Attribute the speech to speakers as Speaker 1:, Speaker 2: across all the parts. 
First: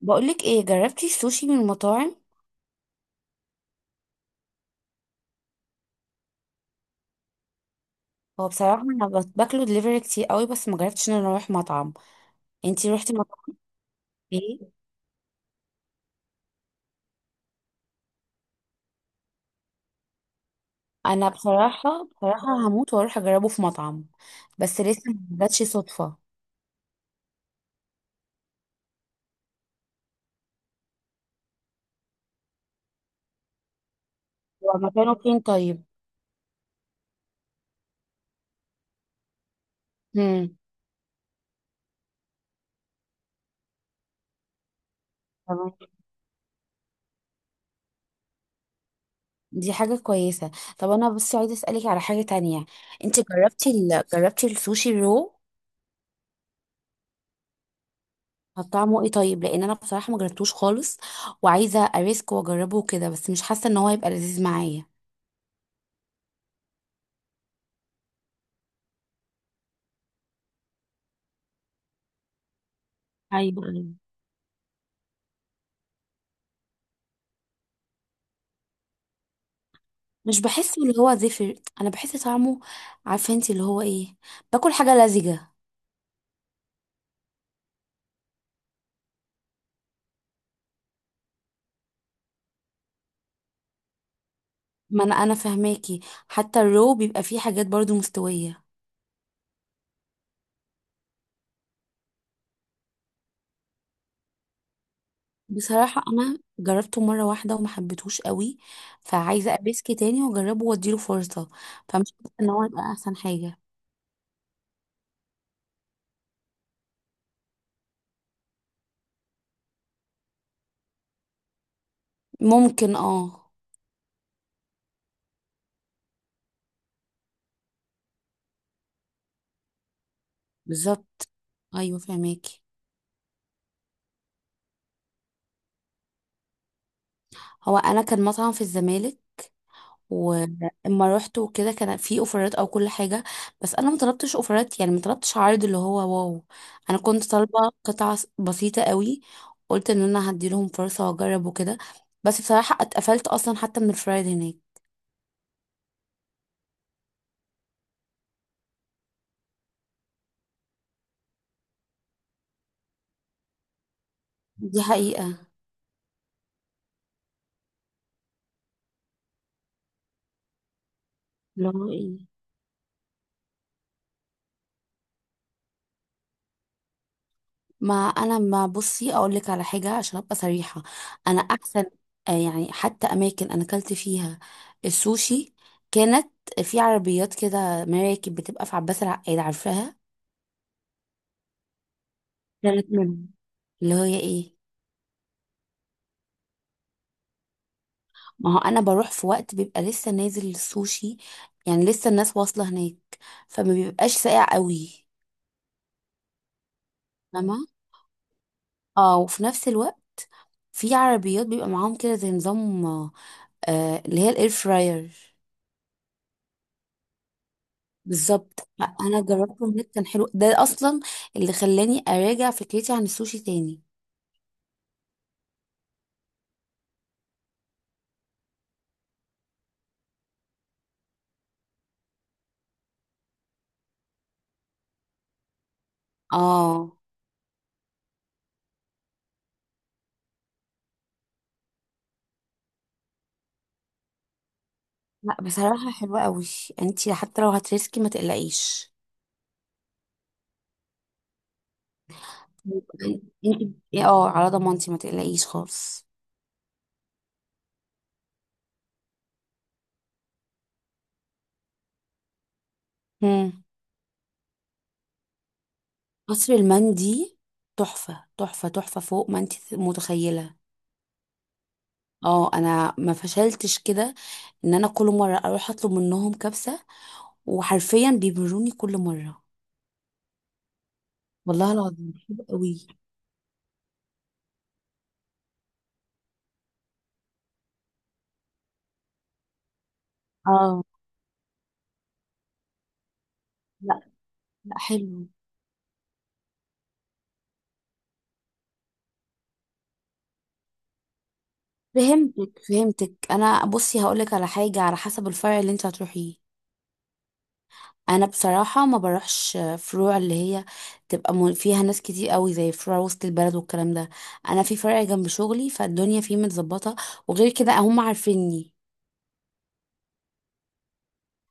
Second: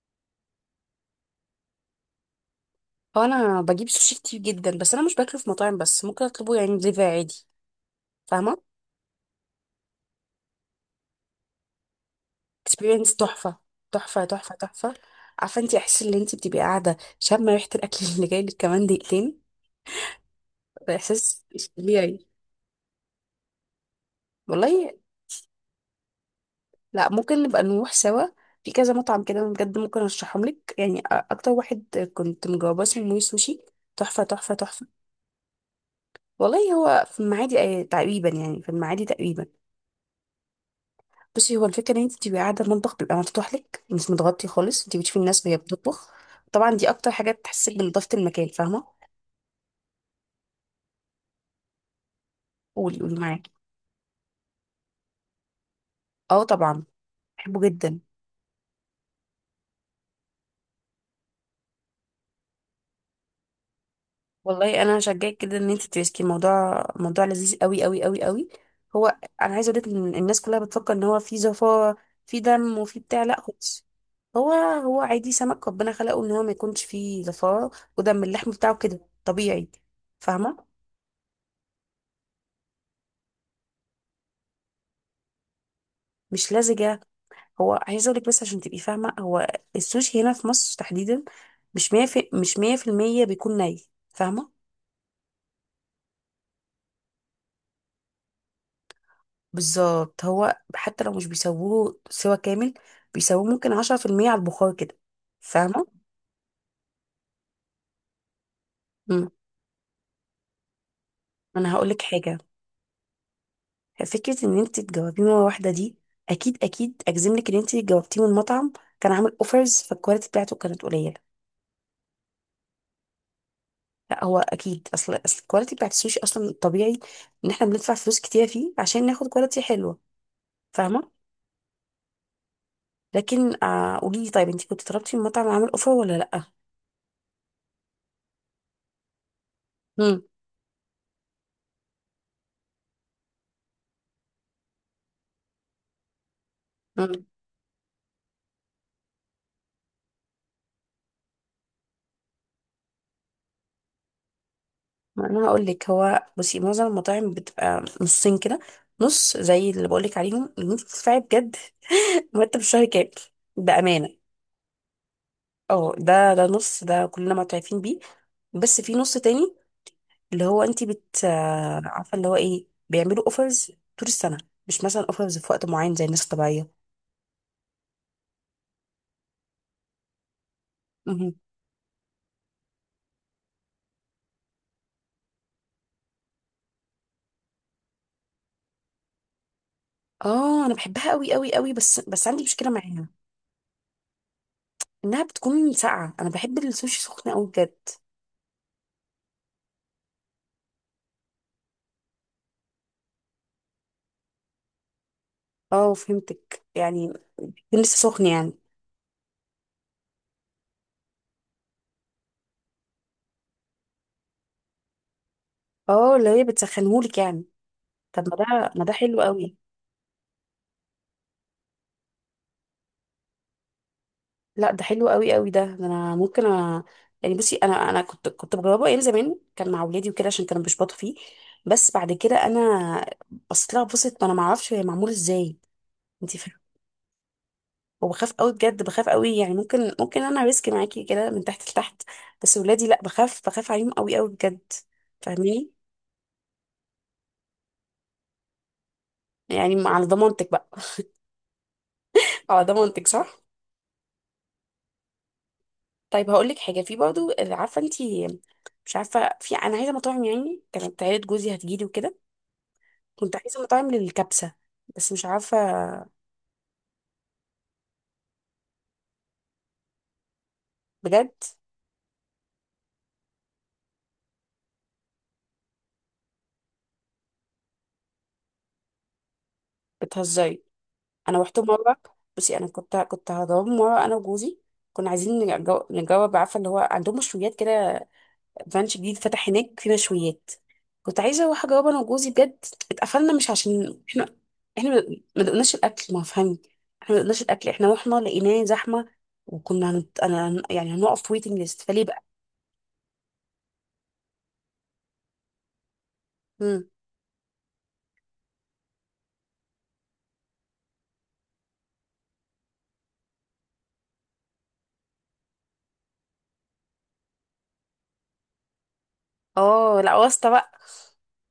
Speaker 1: بقولك ايه، جربتي السوشي من المطاعم؟
Speaker 2: هو انا بجيب سوشي كتير جدا، بس انا مش باكله في مطاعم، بس ممكن اطلبه يعني دليفري عادي.
Speaker 1: هو
Speaker 2: فاهمه.
Speaker 1: بصراحة انا باكله دليفري كتير قوي، بس ما جربتش ان انا اروح مطعم. انتي روحتي
Speaker 2: اكسبيرينس تحفه.
Speaker 1: مطعم؟
Speaker 2: تحفه تحفه
Speaker 1: ايه.
Speaker 2: تحفه. عارفه انت، احس ان انت بتبقي قاعده شامه ريحه الاكل اللي جاي لك كمان دقيقتين. ده
Speaker 1: انا
Speaker 2: احساس مش
Speaker 1: بصراحة
Speaker 2: طبيعي.
Speaker 1: بصراحة هموت واروح اجربه في مطعم. بس
Speaker 2: والله.
Speaker 1: لسه ما جاتش صدفة.
Speaker 2: لا ممكن نبقى نروح سوا. في كذا مطعم كده أنا بجد ممكن ارشحهم لك، يعني اكتر واحد كنت مجرباه اسمه موي سوشي. تحفه تحفه
Speaker 1: هو
Speaker 2: تحفه.
Speaker 1: مكانه فين طيب؟
Speaker 2: والله هو في المعادي تقريبا، يعني في المعادي تقريبا.
Speaker 1: امم.
Speaker 2: بصي، هو الفكره ان انت بتبقي قاعده، المطبخ بيبقى مفتوح لك، مش متغطي خالص، انت بتشوفي الناس وهي
Speaker 1: تمام.
Speaker 2: بتطبخ. طبعا دي اكتر حاجه بتحسسك بنضافه المكان. فاهمه.
Speaker 1: دي حاجة كويسة. طب انا بس عايزة اسألك على حاجة تانية.
Speaker 2: قولي قولي
Speaker 1: انتي
Speaker 2: معاكي.
Speaker 1: جربتي السوشي الرو؟
Speaker 2: اه طبعا، بحبه جدا.
Speaker 1: طب طعمه ايه طيب؟ لان انا بصراحة ما جربتوش خالص، وعايزة اريسك واجربه كده، بس مش حاسة ان هو هيبقى لذيذ
Speaker 2: والله
Speaker 1: معايا.
Speaker 2: انا هشجعك كده ان انت تريسكي، الموضوع موضوع لذيذ قوي قوي قوي قوي. هو، انا عايزه اقول لك ان الناس كلها بتفكر ان هو في زفاره، في دم وفي بتاع، لا
Speaker 1: ايوه.
Speaker 2: خالص. هو عادي، سمك ربنا خلقه ان هو ما يكونش فيه زفاره ودم، اللحم بتاعه كده طبيعي.
Speaker 1: مش
Speaker 2: فاهمه.
Speaker 1: بحس اللي هو زفر. انا بحس طعمه. عارفه انت اللي هو ايه؟ باكل حاجه لزجه.
Speaker 2: مش لزجه. هو عايزه اقول لك بس عشان تبقي فاهمه، هو السوشي هنا في مصر تحديدا مش 100 في مش 100% بيكون ني. فاهمه.
Speaker 1: ما انا فهماكي. حتى الرو بيبقى فيه حاجات برضو مستويه.
Speaker 2: بالظبط. هو حتى لو مش بيسووه سوا كامل، بيسووه ممكن 10% على البخار كده. فاهمه.
Speaker 1: بصراحه انا جربته مره واحده وما حبيتهوش قوي،
Speaker 2: امم.
Speaker 1: فعايزه ابيسكي تاني واجربه واديله فرصه.
Speaker 2: انا هقول لك
Speaker 1: فمش حاسه
Speaker 2: حاجه.
Speaker 1: ان هو يبقى احسن حاجه.
Speaker 2: فكره ان انت تجاوبيه مره واحده دي، اكيد اكيد اجزم لك ان انت جاوبتيه من مطعم كان عامل اوفرز، فالكواليتي بتاعته كانت قليله.
Speaker 1: ممكن اه.
Speaker 2: لا، هو اكيد اصل الكواليتي بتاعت السوشي اصلا طبيعي، ان احنا بندفع فلوس كتير فيه عشان ناخد كواليتي حلوه. فاهمه.
Speaker 1: بالظبط. ايوه فهماكي.
Speaker 2: لكن قولي لي، طيب انت كنت طلبتي من مطعم عامل اوفر ولا لا؟
Speaker 1: هو انا كان مطعم في الزمالك.
Speaker 2: امم.
Speaker 1: واما رحت وكده كان في اوفرات او كل حاجه، بس انا ما طلبتش اوفرات، يعني ما طلبتش عرض اللي هو واو. انا كنت طالبه قطعه بسيطه قوي. قلت ان انا هدي لهم فرصه واجرب وكده. بس بصراحه اتقفلت اصلا حتى من الفرايد هناك.
Speaker 2: انا هقول لك، هو بصي، معظم المطاعم بتبقى نصين كده. نص زي اللي بقول لك عليهم اللي انت بتدفعي بجد، مرتب الشهر كام، بامانه.
Speaker 1: دي حقيقه.
Speaker 2: اه، ده نص، ده كلنا معترفين بيه. بس في نص تاني، اللي هو انت بت
Speaker 1: اللي
Speaker 2: آه،
Speaker 1: هو
Speaker 2: عارفه
Speaker 1: ايه؟
Speaker 2: اللي هو ايه، بيعملوا اوفرز طول السنه، مش مثلا اوفرز في وقت معين زي الناس الطبيعيه.
Speaker 1: ما انا ما بصي اقول لك على حاجه عشان ابقى صريحه.
Speaker 2: مهم.
Speaker 1: انا احسن. يعني حتى اماكن انا اكلت فيها السوشي كانت في عربيات كده، مراكب بتبقى في عباس العقاد، عارفاها؟
Speaker 2: اه انا بحبها قوي قوي قوي، بس عندي مشكله
Speaker 1: كانت
Speaker 2: معاها،
Speaker 1: منهم. اللي هي ايه؟
Speaker 2: انها بتكون ساقعه، انا بحب السوشي سخن قوي بجد.
Speaker 1: ما هو انا بروح في وقت بيبقى لسه نازل السوشي، يعني لسه الناس واصله هناك، فما بيبقاش ساقع قوي.
Speaker 2: اه فهمتك، يعني
Speaker 1: فاهمه؟
Speaker 2: يكون لسه سخن يعني.
Speaker 1: اه، وفي نفس الوقت في عربيات بيبقى معاهم كده زي نظام، اللي هي الاير فراير.
Speaker 2: اه اللي هي بتسخنهولك يعني. طب ما
Speaker 1: بالظبط.
Speaker 2: ده ما ده
Speaker 1: انا
Speaker 2: حلو قوي.
Speaker 1: جربته هناك، كان حلو، ده اصلا اللي خلاني اراجع فكرتي عن السوشي تاني.
Speaker 2: لا ده حلو قوي قوي، ده انا ممكن يعني بصي، انا كنت بجربه ايام زمان كان مع اولادي وكده عشان كانوا بيشبطوا فيه، بس بعد كده انا بصيت لها بصت، ما انا ما اعرفش هي معمول ازاي، انت فاهمه.
Speaker 1: اه.
Speaker 2: وبخاف قوي بجد، بخاف قوي، يعني ممكن انا ريسك معاكي كده من تحت لتحت، بس اولادي لا، بخاف عليهم قوي قوي بجد.
Speaker 1: لا،
Speaker 2: فاهميني.
Speaker 1: بصراحه حلوه قوي. انت حتى لو هترسكي ما تقلقيش.
Speaker 2: يعني على ضمانتك بقى، على ضمانتك صح.
Speaker 1: انت اه، على ضمانتي ما تقلقيش خالص.
Speaker 2: طيب هقول لك حاجه في برضو، عارفه انت، مش عارفه في، انا عايزه مطاعم، يعني كانت عيله جوزي هتجيلي وكده، كنت عايزه
Speaker 1: مم.
Speaker 2: مطاعم للكبسه، بس مش عارفه.
Speaker 1: قصر المندي. تحفة تحفة تحفة فوق ما انت متخيلة.
Speaker 2: بجد.
Speaker 1: اه انا ما فشلتش كده، ان انا كل مرة اروح اطلب منهم كبسة، وحرفيا بيبروني كل مرة.
Speaker 2: بتهزري. انا رحت
Speaker 1: والله
Speaker 2: مره.
Speaker 1: العظيم حلو
Speaker 2: بصي،
Speaker 1: قوي.
Speaker 2: كنت هضرب مره انا وجوزي، كنا عايزين نجرب، عارفه اللي هو عندهم مشويات كده، رانش جديد فتح هناك فيه مشويات،
Speaker 1: اه.
Speaker 2: كنت عايزه اروح اجربه انا وجوزي بجد. اتقفلنا مش عشان
Speaker 1: لا
Speaker 2: احنا،
Speaker 1: لا
Speaker 2: احنا ما
Speaker 1: حلو.
Speaker 2: ما دقناش الاكل، ما فهمي. احنا ما دقناش الاكل، احنا رحنا لقيناه زحمه، وكنا يعني هنقف ويتنج ليست فليه بقى.
Speaker 1: فهمتك فهمتك، انا بصي هقولك على حاجة على حسب الفرع اللي انت هتروحيه.
Speaker 2: امم.
Speaker 1: انا بصراحه ما بروحش فروع اللي هي تبقى فيها ناس كتير قوي، زي فروع وسط البلد والكلام ده. انا في فرع جنب شغلي فالدنيا فيه متظبطه، وغير كده هم عارفيني.
Speaker 2: اه لا، واسطه بقى.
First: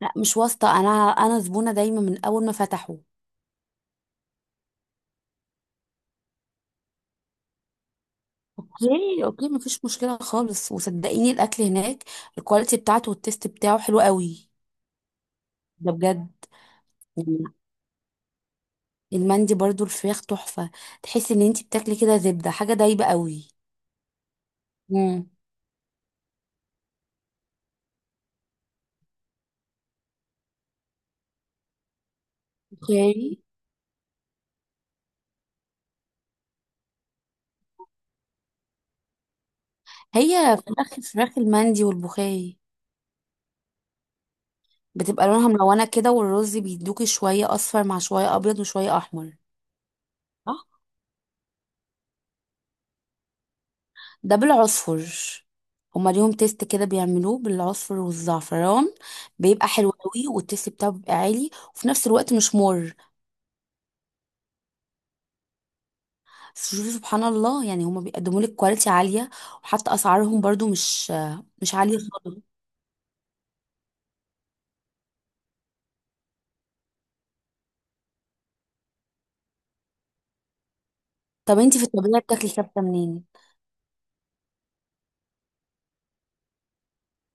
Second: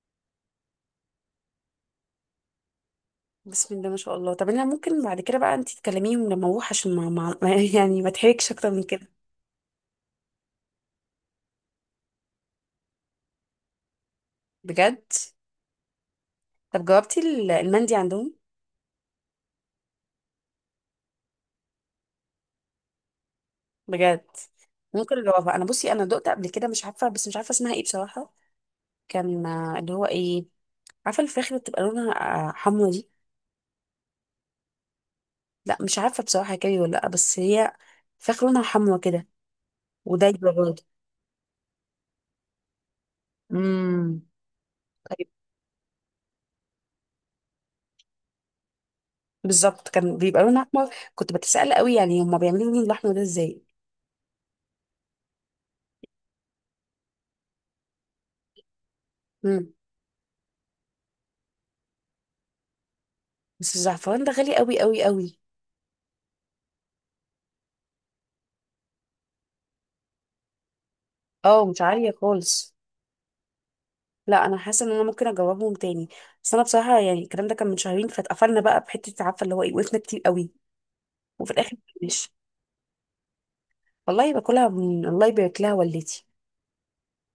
Speaker 1: لا مش واسطه، انا زبونه دايما من اول ما فتحوا.
Speaker 2: بسم الله ما شاء الله. طب انا ممكن بعد كده بقى انت تكلميهم لما اروح عشان يعني ما اتحركش اكتر من كده.
Speaker 1: اوكي اوكي، مفيش مشكله خالص، وصدقيني الاكل هناك الكواليتي بتاعته والتيست بتاعه حلو قوي.
Speaker 2: بجد.
Speaker 1: ده بجد.
Speaker 2: طب جاوبتي
Speaker 1: يعني
Speaker 2: المندي عندهم؟
Speaker 1: المندي برضو الفراخ تحفه. تحسي ان انتي بتاكلي كده زبده، حاجه دايبه قوي.
Speaker 2: بجد. ممكن
Speaker 1: امم.
Speaker 2: اجاوبها انا، بصي انا دقت قبل كده، مش عارفه بس، مش عارفه اسمها ايه بصراحه. كان اللي هو ايه، عارفه الفراخ اللي بتبقى لونها، حمرا دي.
Speaker 1: اوكي.
Speaker 2: لا مش عارفه بصراحه كاري ولا لا، بس هي فراخ لونها حمرا كده، ودايبه
Speaker 1: هي
Speaker 2: برضه.
Speaker 1: فراخ المندي والبخاري
Speaker 2: امم.
Speaker 1: بتبقى
Speaker 2: طيب.
Speaker 1: لونها ملونة كده، والرز بيدوكي شوية أصفر مع شوية أبيض وشوية أحمر.
Speaker 2: بالظبط كان بيبقى لون
Speaker 1: صح.
Speaker 2: احمر. كنت بتسأل قوي يعني هما بيعملوا لون الاحمر ده ازاي.
Speaker 1: ده بالعصفر. هما ليهم تيست كده بيعملوه بالعصفر والزعفران، بيبقى
Speaker 2: امم.
Speaker 1: حلو قوي، والتيست بتاعه بيبقى عالي وفي نفس الوقت مش مر.
Speaker 2: بس الزعفران ده غالي قوي قوي قوي.
Speaker 1: شوفي سبحان الله، يعني هما بيقدموا لك كواليتي عالية، وحتى أسعارهم برضو مش
Speaker 2: اه
Speaker 1: مش
Speaker 2: مش
Speaker 1: عالية
Speaker 2: عالية
Speaker 1: خالص.
Speaker 2: خالص. لا انا حاسه ان انا ممكن اجربهم تاني، بس انا بصراحه يعني الكلام ده كان من شهرين، فاتقفلنا بقى بحته، عارفه اللي هو ايه وقفنا كتير قوي، وفي
Speaker 1: طب
Speaker 2: الاخر،
Speaker 1: انتي في الطبيعة
Speaker 2: مش.
Speaker 1: بتاكلي كبسة منين؟
Speaker 2: والله باكلها من الله يبارك لها والدتي.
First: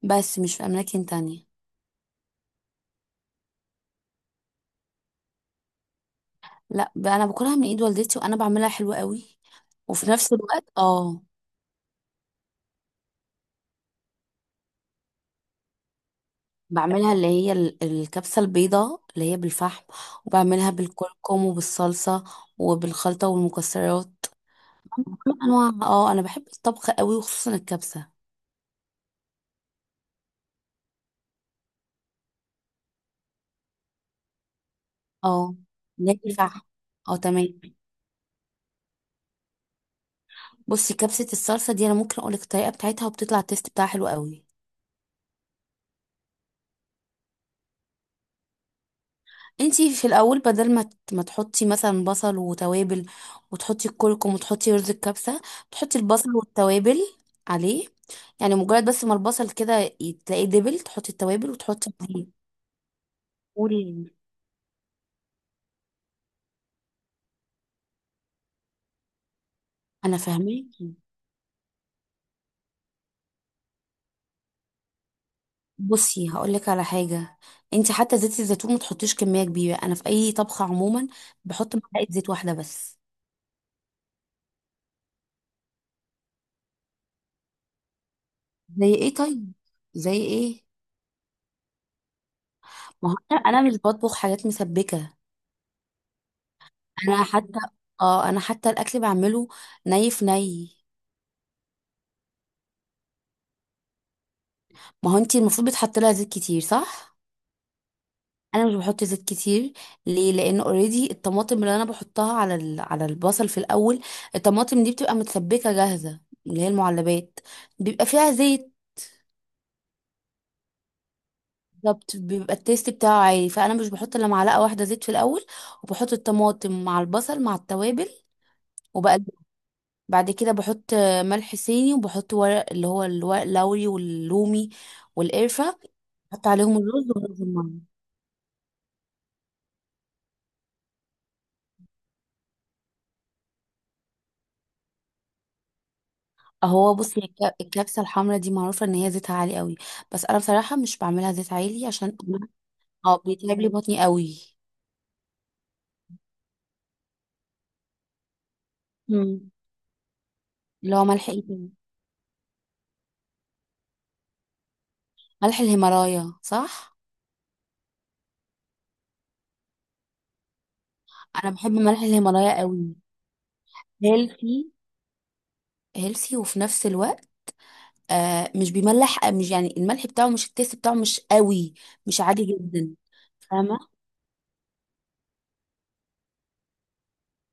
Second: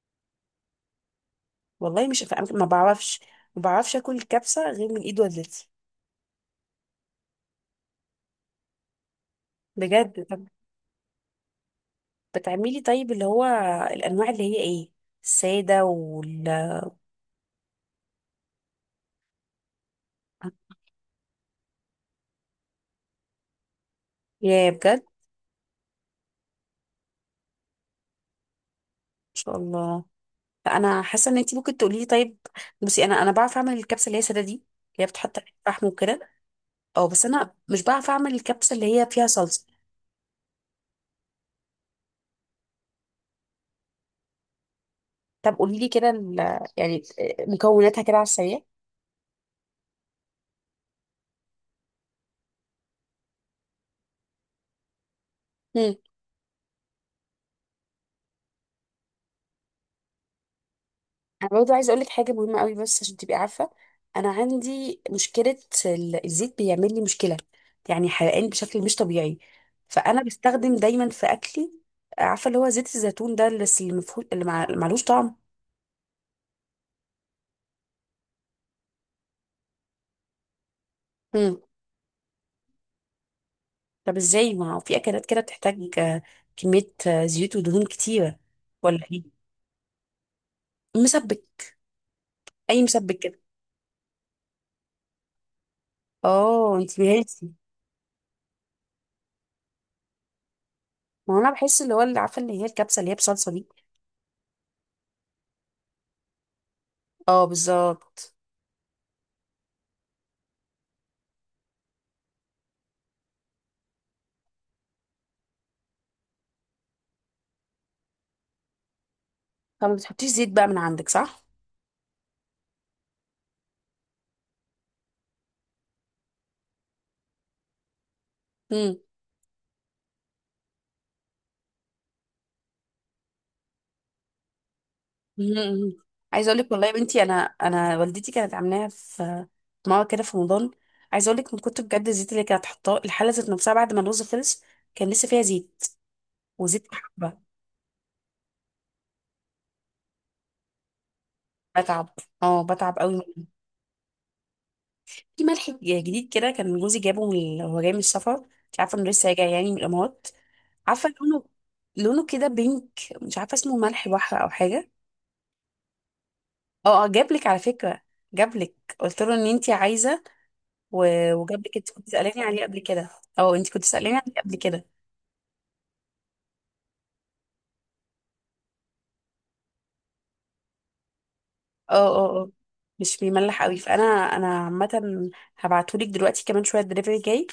Speaker 1: بس مش في أماكن تانية؟
Speaker 2: والله مش ما بعرفش، ما بعرفش اكل الكبسه غير من ايد والدتي.
Speaker 1: لا بقى، انا باكلها من ايد والدتي، وانا بعملها حلوة قوي. وفي
Speaker 2: بجد.
Speaker 1: نفس
Speaker 2: طب
Speaker 1: الوقت
Speaker 2: بتعملي طيب اللي هو الانواع اللي هي ايه؟ الساده وال،
Speaker 1: بعملها اللي هي الكبسة البيضاء اللي هي بالفحم، وبعملها بالكركم وبالصلصة، وبالخلطة والمكسرات.
Speaker 2: يا بجد ما
Speaker 1: انواع. اه انا بحب الطبخ قوي وخصوصا الكبسة.
Speaker 2: شاء الله. انا حاسه ان انت ممكن تقولي لي. طيب، بصي، انا بعرف اعمل الكبسه اللي هي ساده دي، اللي هي بتحط عليها
Speaker 1: اه
Speaker 2: فحم
Speaker 1: اللي هي
Speaker 2: وكده.
Speaker 1: بالفحم.
Speaker 2: اه،
Speaker 1: اه
Speaker 2: بس انا
Speaker 1: تمام.
Speaker 2: مش بعرف اعمل الكبسه اللي هي فيها صلصه.
Speaker 1: بصي كبسة الصلصة دي انا ممكن اقولك الطريقة بتاعتها، وبتطلع التيست بتاعها حلو قوي.
Speaker 2: طب قولي لي كده يعني، مكوناتها كده على السريع.
Speaker 1: انتي في الاول بدل ما ما تحطي مثلا بصل وتوابل وتحطي الكركم وتحطي رز الكبسه، تحطي البصل والتوابل عليه. يعني مجرد بس ما البصل كده تلاقيه دبل، تحطي
Speaker 2: انا
Speaker 1: التوابل
Speaker 2: برضو
Speaker 1: وتحطي
Speaker 2: عايزه اقول لك حاجه
Speaker 1: عليه.
Speaker 2: مهمه قوي بس عشان تبقي عارفه.
Speaker 1: قولي.
Speaker 2: انا عندي مشكله، الزيت بيعمل لي مشكله، يعني حرقان بشكل مش طبيعي،
Speaker 1: انا
Speaker 2: فانا بستخدم
Speaker 1: فاهماكي.
Speaker 2: دايما في اكلي، عارفه اللي هو زيت الزيتون ده، اللي المفهول، اللي اللي معلوش طعم.
Speaker 1: بصي هقولك على حاجه. انتي حتى زيت الزيتون ما تحطيش كميه كبيره، انا في اي طبخه عموما
Speaker 2: مم.
Speaker 1: بحط معلقه زيت واحده بس.
Speaker 2: طب ازاي؟ ما هو في اكلات كده بتحتاج كميه زيوت ودهون كتيره.
Speaker 1: زي
Speaker 2: ولا
Speaker 1: ايه
Speaker 2: ايه؟
Speaker 1: طيب؟ زي ايه؟
Speaker 2: مسبك، اي
Speaker 1: ما
Speaker 2: مسبك
Speaker 1: هو
Speaker 2: كده.
Speaker 1: انا مش بطبخ حاجات مسبكه.
Speaker 2: اه انتي
Speaker 1: انا
Speaker 2: بهيلثي.
Speaker 1: حتى. اه انا حتى الاكل بعمله ني في ني.
Speaker 2: ما هو انا بحس اللي هو اللي، عارفه اللي هي الكبسه اللي هي بصلصه دي.
Speaker 1: ما هو انتي المفروض بتحط لها زيت كتير، صح؟
Speaker 2: اه بالظبط.
Speaker 1: انا مش بحط زيت كتير. ليه، لان اوريدي الطماطم اللي انا بحطها على البصل في الاول. الطماطم دي بتبقى متسبكه جاهزه، اللي هي المعلبات، بيبقى فيها زيت.
Speaker 2: طب ما بتحطيش زيت بقى من عندك صح؟
Speaker 1: بالظبط، بيبقى التيست بتاعه عالي، فانا مش بحط الا معلقه واحده زيت في الاول، وبحط الطماطم مع البصل مع التوابل.
Speaker 2: مم.
Speaker 1: بعد كده بحط ملح صيني، وبحط ورق اللي هو الورق اللوري واللومي
Speaker 2: م-
Speaker 1: والقرفة.
Speaker 2: م.
Speaker 1: بحط
Speaker 2: عايزه اقول لك
Speaker 1: عليهم
Speaker 2: والله يا
Speaker 1: الرز
Speaker 2: بنتي، انا
Speaker 1: ورز المية.
Speaker 2: انا والدتي كانت عاملاها في، في ماما كده في رمضان، عايزه اقول لك من كنت بجد، الزيت اللي كانت حطاه الحله ذات نفسها بعد ما الرز خلص كان لسه فيها زيت، وزيت
Speaker 1: اهو بصي
Speaker 2: حبه.
Speaker 1: الكبسة الحمرا دي معروفة ان هي زيتها عالي قوي، بس انا بصراحة مش بعملها زيت عالي
Speaker 2: بتعب،
Speaker 1: عشان.
Speaker 2: اه بتعب قوي
Speaker 1: اه
Speaker 2: منه.
Speaker 1: بيتعب لي بطني قوي.
Speaker 2: في ملح جديد كده كان جوزي جابه من، هو جاي من السفر، انت عارفه انه لسه راجع
Speaker 1: مم.
Speaker 2: يعني من الامارات.
Speaker 1: اللي هو
Speaker 2: عارفه
Speaker 1: ملح ايه
Speaker 2: لونه،
Speaker 1: تاني؟
Speaker 2: لونه كده بينك، مش عارفه اسمه ملح بحر او حاجه.
Speaker 1: ملح الهيمالايا صح؟
Speaker 2: اه اه، جابلك على فكره، جابلك، قلت له ان انت عايزه،
Speaker 1: انا
Speaker 2: وجاب
Speaker 1: بحب
Speaker 2: لك، انت
Speaker 1: ملح
Speaker 2: كنت سألاني
Speaker 1: الهيمالايا
Speaker 2: عليه قبل
Speaker 1: قوي.
Speaker 2: كده. اه، انت كنت سألاني عليه قبل
Speaker 1: هيلثي.
Speaker 2: كده.
Speaker 1: هيلثي وفي نفس الوقت مش بيملح، مش يعني الملح بتاعه مش، التيست بتاعه مش قوي.
Speaker 2: اه
Speaker 1: مش
Speaker 2: اه.
Speaker 1: عادي
Speaker 2: اه
Speaker 1: جدا.
Speaker 2: مش بيملح قوي،
Speaker 1: فاهمة؟
Speaker 2: فانا انا عامة. هبعتهولك دلوقتي كمان شوية، الدليفري جاي،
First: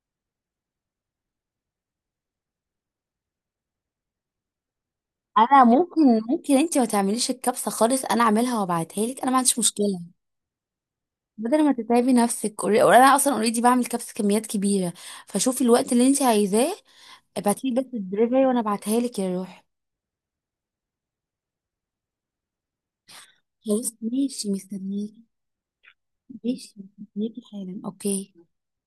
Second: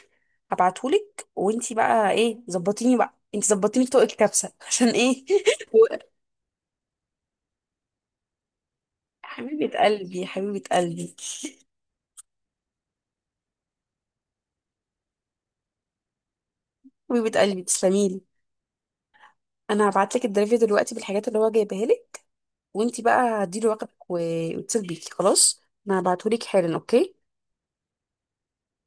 Speaker 2: هبعتهولك وانت بقى ايه، ظبطيني بقى، انت ظبطيني في طوق الكبسة عشان ايه
Speaker 1: انا
Speaker 2: و-
Speaker 1: ممكن انت ما تعمليش الكبسه خالص، انا اعملها وابعتها لك، انا ما عنديش
Speaker 2: حبيبة
Speaker 1: مشكله.
Speaker 2: قلبي حبيبة قلبي.
Speaker 1: بدل ما تتعبي نفسك انا اصلا اوريدي بعمل كبسه كميات كبيره، فشوفي الوقت اللي انت عايزاه.
Speaker 2: حبيبة قلبي
Speaker 1: ابعتي لي بس
Speaker 2: تسلميلي.
Speaker 1: الدليفري وانا ابعتها لك يا روح.
Speaker 2: انا هبعتلك الدليفري دلوقتي بالحاجات اللي هو جايبها لك، وانت بقى هديله
Speaker 1: خلاص
Speaker 2: رقمك
Speaker 1: ماشي
Speaker 2: واتصل بيكي
Speaker 1: مستنيك.
Speaker 2: خلاص. انا هبعتهولك
Speaker 1: ماشي
Speaker 2: حالا اوكي.
Speaker 1: مستنيكي حالا اوكي.